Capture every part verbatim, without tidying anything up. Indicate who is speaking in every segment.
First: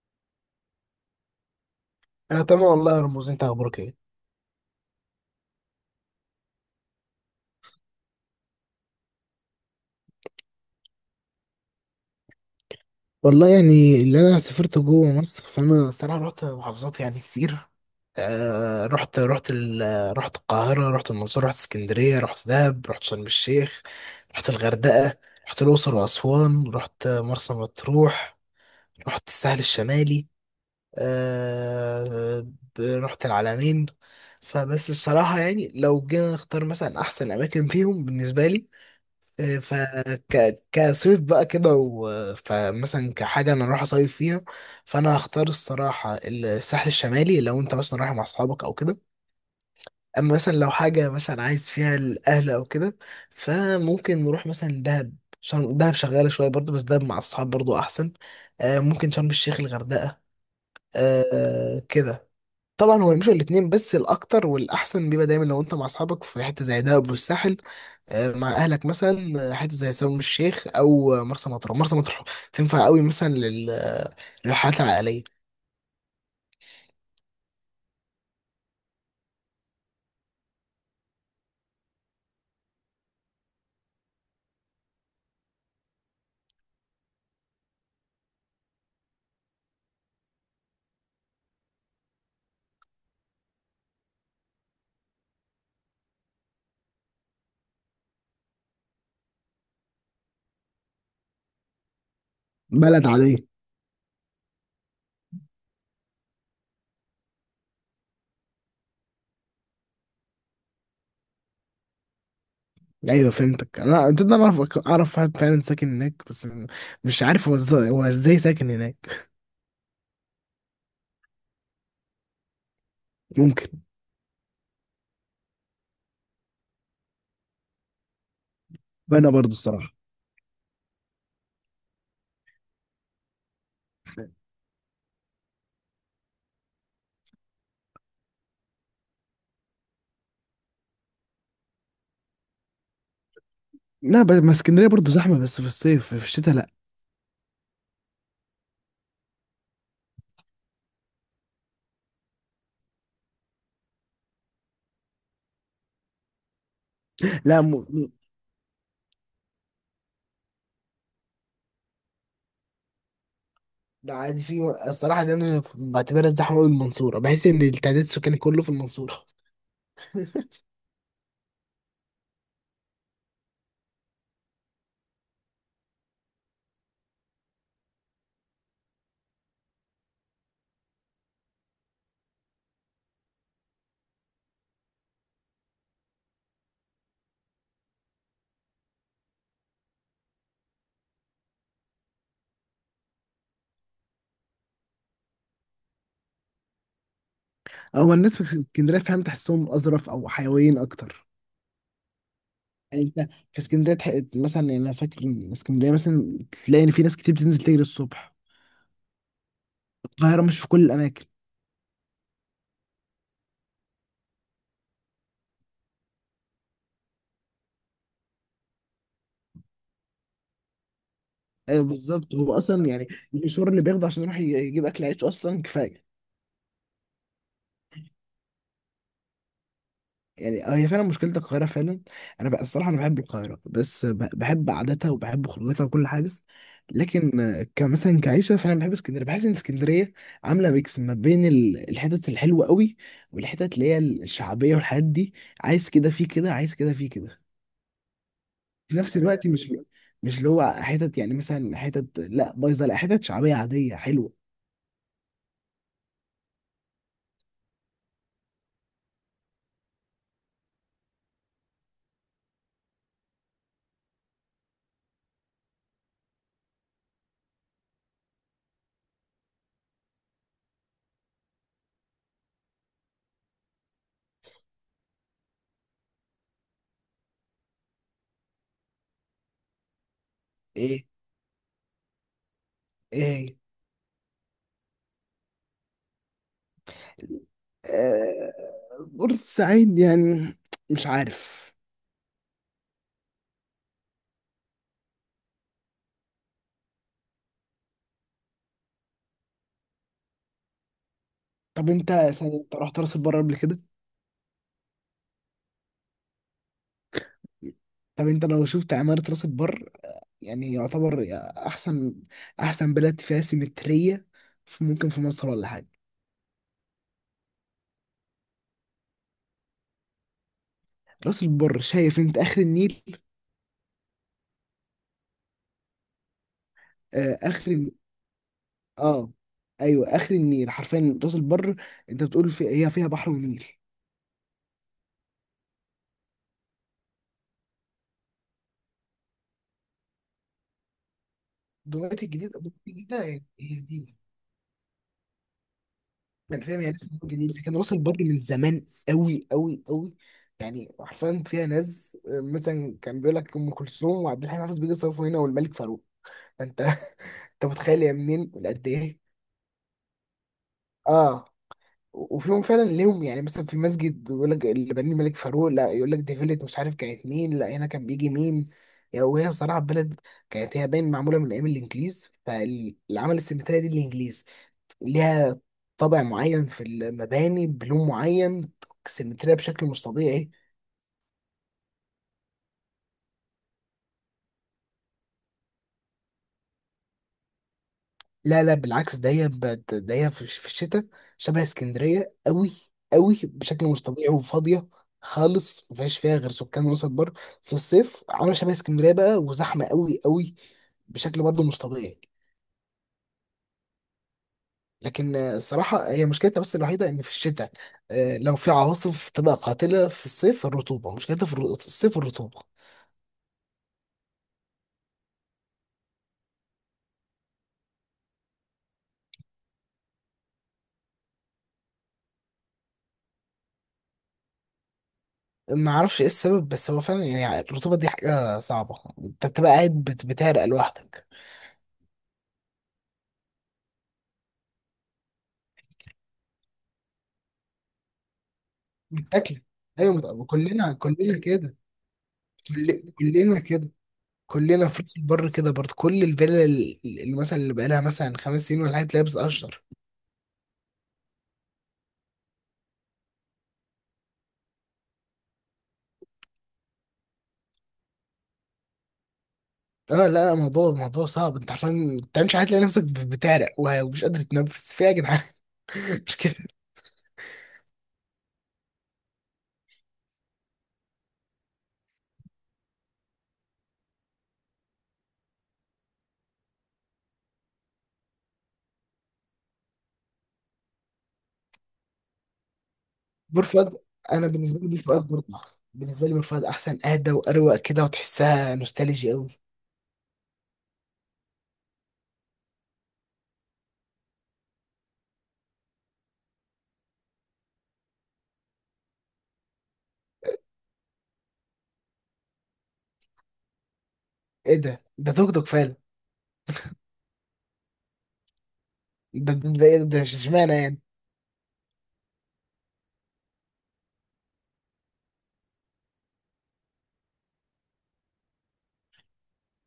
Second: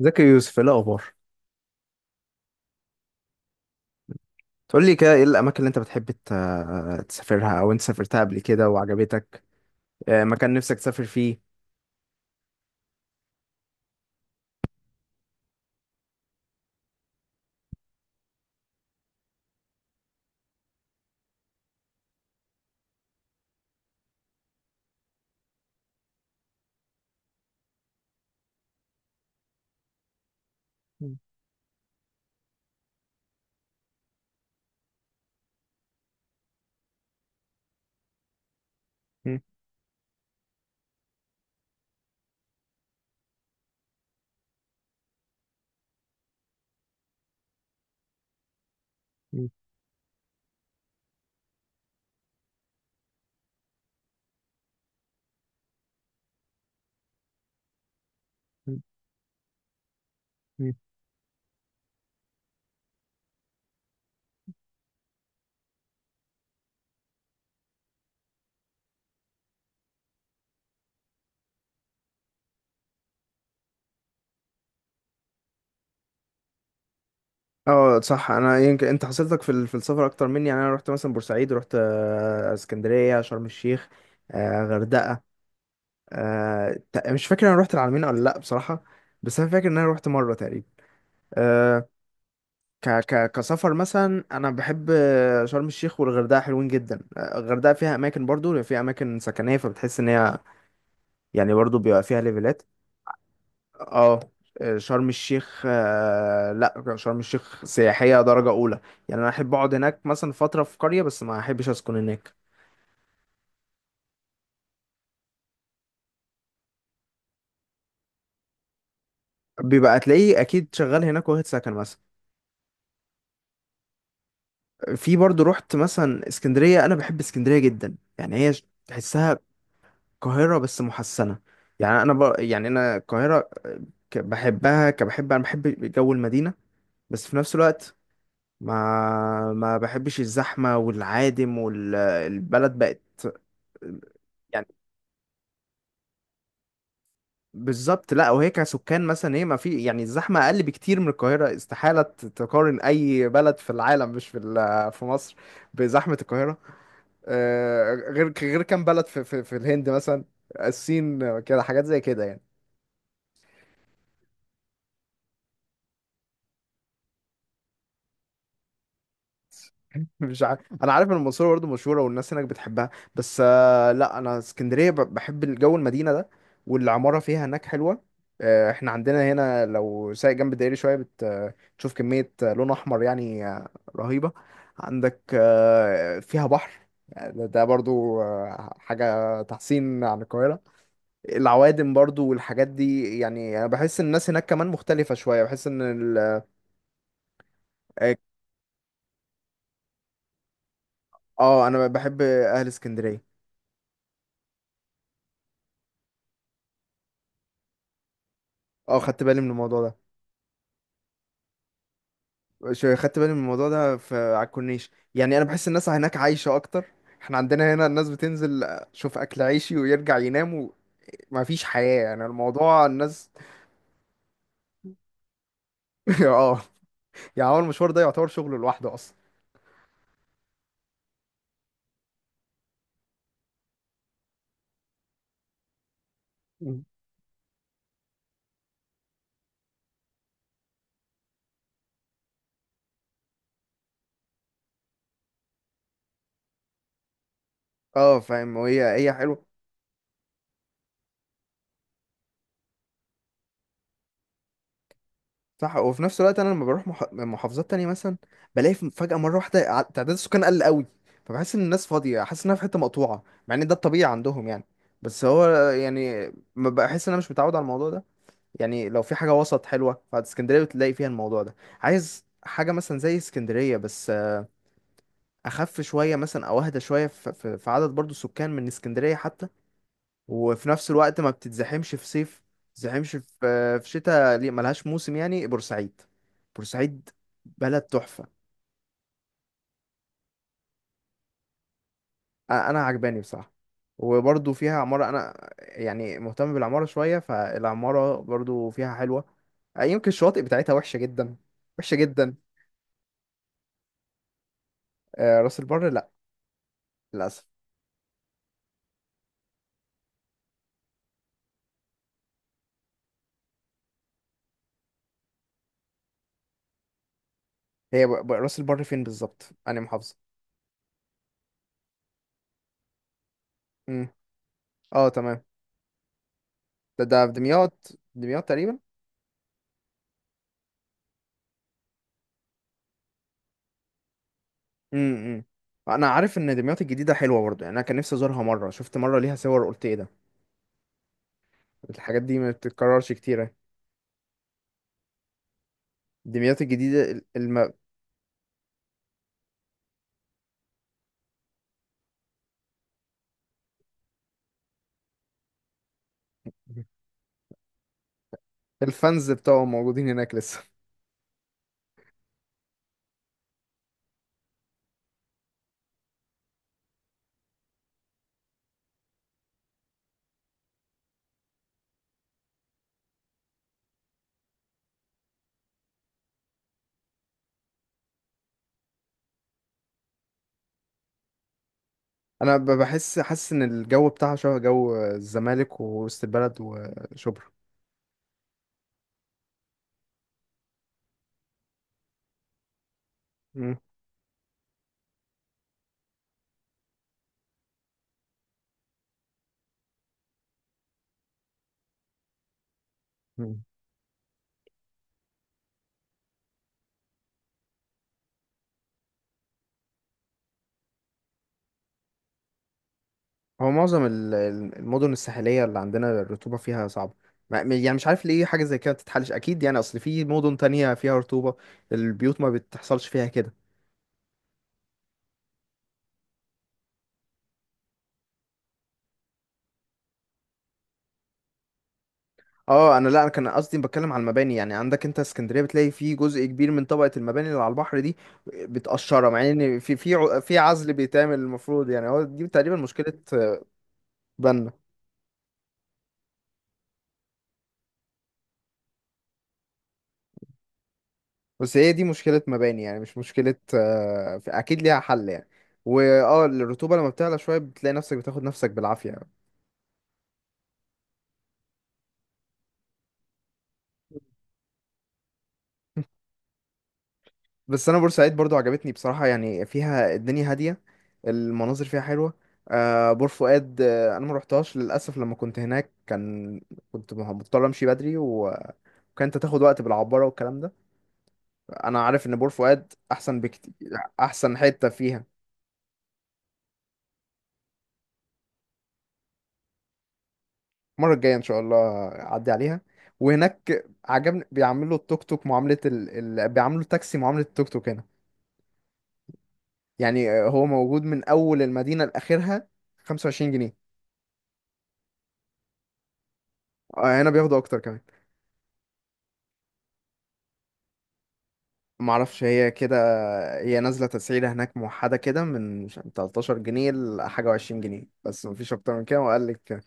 Speaker 1: زكي يوسف، إيه الاخبار؟
Speaker 2: انا تمام والله يا رموز، انت اخبارك ايه؟
Speaker 1: تقول لي كده، ايه الاماكن اللي انت بتحب ت- تسافرها او انت سافرتها قبل كده وعجبتك؟ آه، مكان نفسك تسافر فيه.
Speaker 2: والله يعني اللي انا سافرت جوه مصر فانا الصراحه رحت محافظات يعني كتير. آه، رحت رحت ال- رحت القاهره، رحت المنصوره، رحت اسكندريه، رحت دهب، رحت شرم الشيخ، رحت الغردقه، رحت الاقصر واسوان، رحت مرسى مطروح، رحت الساحل الشمالي.
Speaker 1: مم،
Speaker 2: آه، ب- رحت العلمين. فبس الصراحه يعني لو جينا نختار مثلا احسن اماكن فيهم بالنسبه لي
Speaker 1: مم،
Speaker 2: إيه، فك كصيف بقى كده و- فمثلا كحاجة أنا رايح أصيف فيها، فأنا هختار الصراحة الساحل الشمالي لو أنت مثلا رايح مع أصحابك أو كده.
Speaker 1: مم،
Speaker 2: أما مثلا لو حاجة مثلا عايز فيها الأهل أو كده فممكن نروح مثلا دهب. شرم دهب شغالة شوية برضه، بس دهب مع الصحاب برضه أحسن. آه،
Speaker 1: مم،
Speaker 2: ممكن شرم الشيخ، الغردقة.
Speaker 1: مم.
Speaker 2: آه، كده. طبعا هو يمشوا الاتنين، بس الأكتر والأحسن بيبقى دايما لو أنت مع أصحابك في حتة زي دهب والساحل. آه، مع اهلك مثلا آه، حته زي شرم الشيخ، او آه، مرسى مطروح. مرسى مطروح تنفع قوي مثلا لل- آه، للرحلات العائليه.
Speaker 1: اه، صح. انا يمكن انت حصلتك في ال- في السفر اكتر مني. يعني انا رحت مثلا بورسعيد، رحت آه، اسكندريه، شرم الشيخ، آه، غردقه. آه، ت- مش فاكر انا رحت العلمين ولا لا بصراحه، بس انا فاكر ان انا رحت مره تقريبا. آه، ك ك كسفر مثلا انا بحب شرم الشيخ والغردقه، حلوين جدا. الغردقه فيها اماكن، برضو فيها اماكن سكنيه، فبتحس ان هي يعني برضو بيبقى فيها ليفلات.
Speaker 2: بلد عادية.
Speaker 1: اه، شرم الشيخ، آه، لا، شرم الشيخ سياحيه درجه اولى. يعني انا احب اقعد هناك مثلا فتره في قريه، بس ما احبش اسكن هناك.
Speaker 2: ايوه فهمتك. انا انت أنا اعرف اعرف واحد فعلا ساكن هناك، بس م- مش عارف هو ازاي هو ازاي ساكن هناك.
Speaker 1: بيبقى تلاقيه اكيد شغال هناك واخد سكن مثلا.
Speaker 2: ممكن.
Speaker 1: في برضو رحت مثلا اسكندريه، انا بحب اسكندريه جدا. يعني هي ش-
Speaker 2: وانا
Speaker 1: تحسها
Speaker 2: برضو الصراحة.
Speaker 1: القاهرة بس محسنة. يعني أنا ب... يعني أنا القاهرة ك- بحبها، كبحب، أنا بحب جو المدينة، بس في نفس الوقت ما ما بحبش الزحمة والعادم والبلد بقت
Speaker 2: لا، ب- ما
Speaker 1: يعني.
Speaker 2: اسكندرية برضو زحمة، بس في الصيف، في الشتاء لا.
Speaker 1: بالظبط. لا، وهي كسكان مثلا هي ما في يعني الزحمة أقل بكتير من القاهرة. استحالة ت- تقارن أي بلد في العالم مش في ال- في مصر بزحمة القاهرة.
Speaker 2: لا، م...
Speaker 1: آه،
Speaker 2: م-
Speaker 1: غير غير كام بلد في في, في الهند مثلا، الصين، كده، حاجات زي كده يعني.
Speaker 2: لا، عادي. في الصراحه دي انا بعتبرها الزحمه قوي المنصوره، بحس ان التعداد السكاني كله في المنصوره.
Speaker 1: مش عارف، انا عارف ان المنصوره برضه مشهوره والناس هناك بتحبها، بس آه، لا، انا اسكندريه ب- بحب الجو المدينه ده، والعماره فيها هناك حلوه. آه، احنا عندنا هنا لو سايق جنب الدائري شويه بت- آه، بتشوف كميه آه، لون احمر يعني آه، رهيبه. عندك آه، فيها بحر، يعني ده ده برضو آه، حاجة تحسين عن القاهرة. العوادم برضو والحاجات دي. يعني أنا بحس إن الناس هناك كمان مختلفة شوية، بحس إن ال...
Speaker 2: هو الناس في اسكندرية، فاهم، تحسهم أظرف أو حيويين أكتر.
Speaker 1: اه، أنا بحب أهل
Speaker 2: يعني
Speaker 1: اسكندرية.
Speaker 2: انت في اسكندريه تح- مثلا، يعني انا فاكر ان اسكندريه مثلا تلاقي ان في ناس كتير بتنزل تجري الصبح.
Speaker 1: اه، خدت بالي من الموضوع ده.
Speaker 2: القاهره مش في كل الاماكن.
Speaker 1: شو- خدت بالي من الموضوع ده في على الكورنيش. يعني انا بحس الناس هناك عايشه اكتر. احنا عندنا هنا الناس بتنزل شوف اكل عيشي ويرجع ينام، وما فيش
Speaker 2: ايوه
Speaker 1: حياه يعني،
Speaker 2: بالظبط، هو
Speaker 1: الموضوع
Speaker 2: اصلا يعني
Speaker 1: الناس.
Speaker 2: المشوار اللي بياخده عشان يروح ي- يجيب اكل عيش اصلا كفايه.
Speaker 1: اه، يعني هو المشوار ده يعتبر شغل لوحده اصلا.
Speaker 2: يعني هي فعلا مشكله القاهره فعلا. انا بقى الصراحه انا بحب القاهره، بس ب- بحب عاداتها وبحب خروجاتها وكل حاجه.
Speaker 1: مم.
Speaker 2: لكن آه، كمثلا كعيشه فانا بحب اسكندريه، بحس ان اسكندريه عامله ميكس ما بين ال- الحتت الحلوه قوي، والحتت اللي هي الشعبيه والحاجات دي. عايز كده في كده، عايز كده في كده.
Speaker 1: اه فاهم، وهي
Speaker 2: في
Speaker 1: هي
Speaker 2: نفس
Speaker 1: حلوه.
Speaker 2: الوقت مش مش اللي هو حتت، يعني مثلا حتت لا بايظه، لا حتت شعبيه عاديه حلوه.
Speaker 1: صح، وفي نفس الوقت انا لما بروح مح... محافظات تانية مثلا، بلاقي ف- فجاه مره واحده ع- تعداد السكان قل قوي، فبحس ان الناس فاضيه، حاسس انها في حته مقطوعه مع ان ده الطبيعي عندهم يعني. بس هو يعني ما بحس، ان انا مش متعود على الموضوع ده. يعني لو في حاجة وسط حلوة، فاسكندرية بتلاقي فيها الموضوع ده. عايز حاجة مثلا زي اسكندرية بس آه، أخف شوية مثلا، أو أهدى شوية، ف- ف- في عدد برضو سكان من اسكندرية حتى، وفي نفس
Speaker 2: ايه،
Speaker 1: الوقت ما بتتزحمش في صيف، بتتزحمش في
Speaker 2: ايه،
Speaker 1: آه، في شتاء ليه، ملهاش موسم، يعني بورسعيد. بورسعيد بلد تحفة.
Speaker 2: آه، بورسعيد يعني مش عارف.
Speaker 1: أ- أنا عجباني بصراحة، وبرضو فيها عمارة. أنا يعني مهتم بالعمارة شوية، فالعمارة برضو فيها حلوة. آه، يمكن الشواطئ بتاعتها وحشة جدا،
Speaker 2: طب
Speaker 1: وحشة
Speaker 2: انت
Speaker 1: جدا.
Speaker 2: سنة انت رحت راس البر قبل كده؟
Speaker 1: آه، راس البر للأسف.
Speaker 2: طب انت لو شفت عمارة راس البر، يعني يعتبر احسن احسن بلد فيها سيمترية في- ممكن في مصر ولا حاجة.
Speaker 1: هي ب... ب... راس البر فين بالظبط؟ أنا محافظة.
Speaker 2: راس البر، شايف، انت اخر النيل.
Speaker 1: امم اه تمام. ده ده في
Speaker 2: آه اخر الن-
Speaker 1: دمياط، دمياط تقريبا.
Speaker 2: اه، ايوه، اخر النيل حرفيا راس البر. انت بتقول، في هي فيها بحر ونيل.
Speaker 1: امم أنا عارف إن دمياط الجديدة حلوة برضه. يعني أنا كان نفسي أزورها مرة، شفت مرة ليها صور، قلت إيه ده؟ الحاجات
Speaker 2: دلوقتي
Speaker 1: دي ما
Speaker 2: الجديد دلوقتي
Speaker 1: بتتكررش
Speaker 2: الجديدة
Speaker 1: كتير
Speaker 2: يعني
Speaker 1: يعني.
Speaker 2: هي جديدة،
Speaker 1: دمياط
Speaker 2: يعني فاهم هي لسه
Speaker 1: الجديدة ال-
Speaker 2: جديد،
Speaker 1: الم...
Speaker 2: لكن راس البر من زمان قوي قوي قوي. يعني حرفيا فيها ناس آه، مثلا كان بيقول لك ام كلثوم وعبد الحليم حافظ بيجي يصرفوا هنا، والملك فاروق. فانت انت متخيل يا منين قد ايه.
Speaker 1: الفانز بتوعهم موجودين هناك لسه.
Speaker 2: اه، وفيهم فعلا ليهم، يعني مثلا في مسجد يقول لك اللي بنيه الملك فاروق، لا يقول لك دي فيلة مش عارف كانت مين، لا هنا كان بيجي مين. يعني وهي صراحة بلد كانت، هي باين معمولة من أيام الإنجليز، فالعمل السيمترية دي الإنجليز، ليها طابع معين في المباني، بلون معين، سيمترية بشكل مش طبيعي.
Speaker 1: أنا ب- بحس، حاسس إن الجو بتاعها شبه جو الزمالك ووسط البلد وشبرا.
Speaker 2: لا لا، بالعكس، ده هي بت- ده هي في في الشتاء شبه اسكندرية قوي. قوي بشكل مش طبيعي، وفاضية خالص، مفيهاش فيها غير سكان راس البر. في الصيف عاملة شبه اسكندرية بقى، وزحمة قوي قوي، بشكل برضه مش طبيعي.
Speaker 1: امم
Speaker 2: لكن آه، الصراحة هي مشكلتها بس الوحيدة إن في الشتاء آه، لو في عواصف تبقى قاتلة. في الصيف الرطوبة، مشكلتها في الر- الصيف الرطوبة.
Speaker 1: هو معظم ال- ال- المدن الساحلية اللي عندنا الرطوبة فيها صعبة. ما- م- يعني مش عارف ليه حاجة زي كده بتتحلش أكيد يعني، أصل في مدن تانية فيها رطوبة، البيوت ما بتحصلش فيها كده.
Speaker 2: ما اعرفش ايه السبب، بس هو فعلا يعني الرطوبه دي حاجه صعبه، انت بتبقى قاعد بت- بتعرق لوحدك.
Speaker 1: اه، أنا لا، أنا كان قصدي بتكلم على المباني. يعني عندك أنت اسكندرية بتلاقي في جزء كبير من طبقة المباني اللي على البحر دي بتقشرها، مع
Speaker 2: بتاكل.
Speaker 1: إن في في
Speaker 2: ايوه،
Speaker 1: ع-
Speaker 2: مت-
Speaker 1: في عزل
Speaker 2: كلنا
Speaker 1: بيتعمل
Speaker 2: كلنا كده.
Speaker 1: المفروض. يعني هو دي تقريبا
Speaker 2: كل-
Speaker 1: مشكلة
Speaker 2: كلنا
Speaker 1: آه،
Speaker 2: كده.
Speaker 1: بنا.
Speaker 2: كلنا في راس البر كده برضه، كل الفيلا ال- اللي مثلا اللي بقالها مثلا خمس سنين ولا حاجه تلاقيها بتقشر.
Speaker 1: بس هي دي مشكلة مباني يعني، مش مشكلة آه، أكيد ليها حل يعني. واه، الرطوبة لما بتعلى شوية بتلاقي نفسك بتاخد نفسك بالعافية يعني.
Speaker 2: اه لا لا، الموضوع الموضوع صعب، انت عشان ما تعملش حاجه تلاقي نفسك ب- بتعرق، وه- ومش قادر تتنفس في إيه يا جدعان؟ مش كده.
Speaker 1: بس انا بورسعيد برضو عجبتني بصراحة. يعني فيها الدنيا هادية، المناظر فيها حلوة. آه، بور فؤاد، آه انا ما روحتهاش للاسف. لما كنت هناك كان كنت مه- مضطر امشي بدري، وكانت تاخد وقت بالعبارة والكلام ده. انا عارف ان بور فؤاد احسن
Speaker 2: بور
Speaker 1: بكتير،
Speaker 2: فؤاد، انا
Speaker 1: احسن
Speaker 2: بالنسبه لي
Speaker 1: حتة
Speaker 2: بور
Speaker 1: فيها.
Speaker 2: فؤاد برضه أحسن. بالنسبه لي بور فؤاد احسن، اهدى واروق كده، وتحسها نوستالجي قوي.
Speaker 1: المرة الجاية ان شاء الله اعدي عليها. وهناك عجبني بيعملوا التوك توك معاملة ال... ال... بيعملوا التاكسي معاملة التوك توك هنا. يعني آه، هو موجود من اول المدينة لاخرها، خمسة وعشرين جنيه.
Speaker 2: ايه ده ده توك توك فعلا؟
Speaker 1: آه، هنا بياخدوا اكتر كمان.
Speaker 2: ده ده ايه، ده ده اشمعنى يعني؟
Speaker 1: معرفش، هي كده، هي نازلة تسعيرة هناك موحدة كده من مش- تلتاشر جنيه لحاجة، وعشرين جنيه، بس مفيش أكتر من كده، وقال لك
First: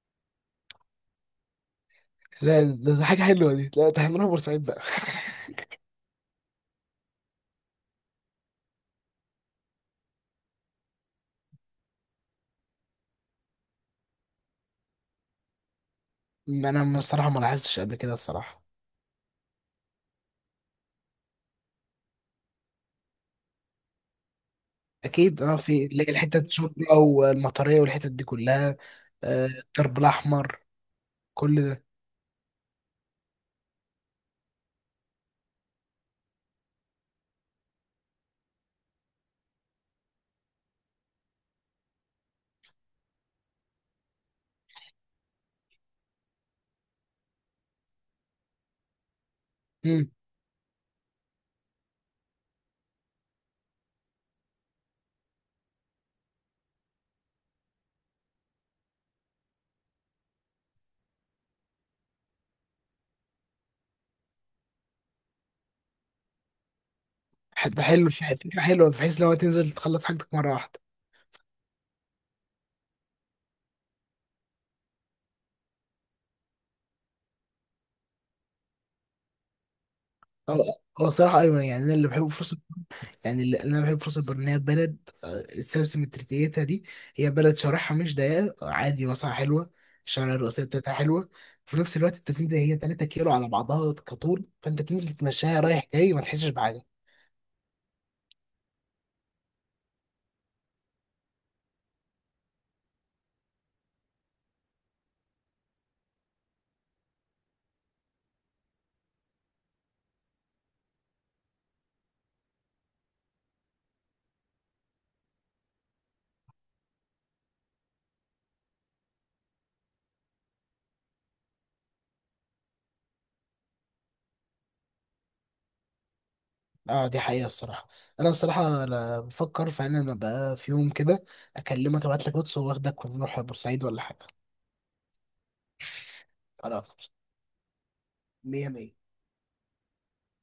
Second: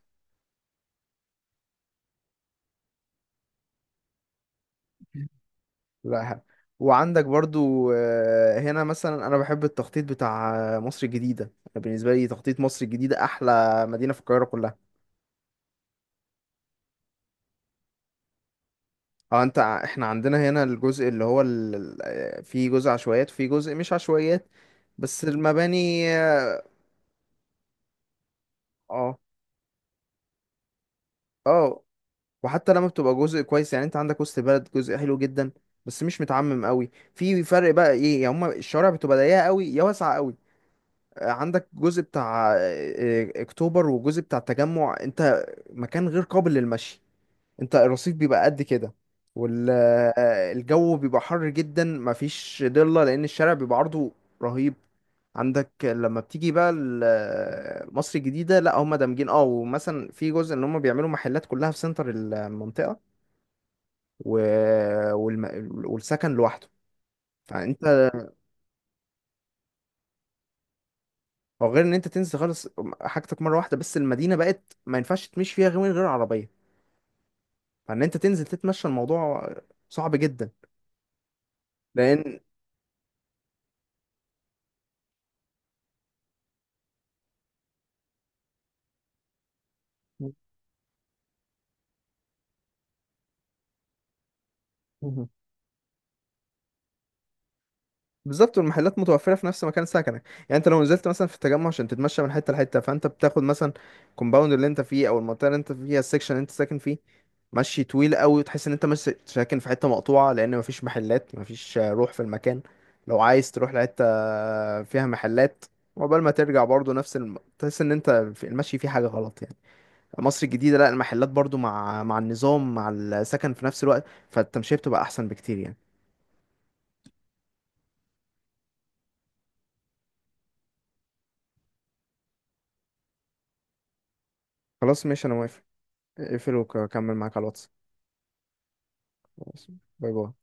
Speaker 2: لا، ده, ده حاجة حلوة دي، لا ده هنروح بورسعيد بقى.
Speaker 1: لا حق. وعندك برضو، آه، هنا مثلا أنا بحب التخطيط بتاع آه، مصر الجديدة. بالنسبة لي تخطيط مصر الجديدة أحلى مدينة في القاهرة كلها.
Speaker 2: ما انا الصراحة ما لاحظتش قبل كده الصراحة.
Speaker 1: اه، انت ع- احنا عندنا هنا الجزء اللي هو ال... ال- آه، في جزء عشوائيات وفي جزء مش عشوائيات، بس
Speaker 2: اكيد اه، في اللي
Speaker 1: المباني
Speaker 2: هي الحتة
Speaker 1: اه.
Speaker 2: الشرطة والمطرية والحتت دي كلها، آه، الدرب الاحمر، كل
Speaker 1: اه،
Speaker 2: ده.
Speaker 1: وحتى لما بتبقى جزء كويس، يعني انت عندك وسط بلد جزء حلو جدا، بس مش متعمم قوي. في فرق بقى ايه يا هما: الشوارع بتبقى ضيقه قوي يا واسعه قوي. آه، عندك جزء بتاع آه، آه، اكتوبر وجزء بتاع التجمع، انت مكان غير قابل للمشي. انت الرصيف بيبقى قد كده،
Speaker 2: امم.
Speaker 1: والجو بيبقى حر جدا، مفيش ضله لان الشارع بيبقى عرضه رهيب. عندك لما بتيجي بقى ال- آه، مصر الجديدة، لا، هم دامجين اه، ومثلا في جزء ان هم بيعملوا محلات كلها في سنتر المنطقة و... والم... والسكن لوحده.
Speaker 2: حتى
Speaker 1: فانت،
Speaker 2: حلو، ف- فكرة حلوة بحيث لو تنزل تخلص حاجتك مرة واحدة.
Speaker 1: او غير ان انت تنزل خالص حاجتك مره واحده، بس المدينه بقت ما ينفعش تمشي فيها غير من غير عربيه. فان انت تنزل تتمشى، الموضوع صعب جدا
Speaker 2: هو هو الصراحة ايوه، يعني انا اللي بحبه
Speaker 1: لان
Speaker 2: في، يعني اللي انا بحب فرصه البر ان هي بلد آه، السلسله مترتيتها دي، هي بلد شرحها مش ضيقه، عادي واسعه حلوه. الشوارع الرئيسيه بتاعتها حلوه. في نفس الوقت انت تنزل، هي 3 كيلو على بعضها كطول، فانت تنزل تمشيها رايح جاي ما تحسش بحاجه.
Speaker 1: بالظبط. والمحلات متوفرة في نفس مكان سكنك. يعني انت لو نزلت مثلا في التجمع عشان تتمشى من حتة لحتة، فانت بتاخد مثلا الكومباوند اللي انت فيه او المنطقة اللي انت فيها، السكشن اللي انت ساكن فيه مشي طويل قوي، وتحس ان انت مش ساكن في حتة مقطوعة، لان مفيش محلات، مفيش روح في المكان. لو عايز تروح لحتة فيها محلات، وقبل ما ترجع برضو نفس الم... تحس ان انت في المشي فيه حاجة غلط يعني. مصر الجديدة لا، المحلات برضو مع مع النظام مع السكن في نفس الوقت، فالتمشية بتبقى احسن بكتير يعني.
Speaker 2: اه دي حقيقه الصراحه. انا الصراحه انا بفكر فعلا، انا بقى في يوم كده اكلمك، ابعت لك واتس واخدك ونروح بورسعيد ولا حاجه.
Speaker 1: خلاص ماشي، انا موافق. اقفل
Speaker 2: خلاص،
Speaker 1: وكمل معاك على الواتس.
Speaker 2: مية مية.
Speaker 1: خلاص. باي باي.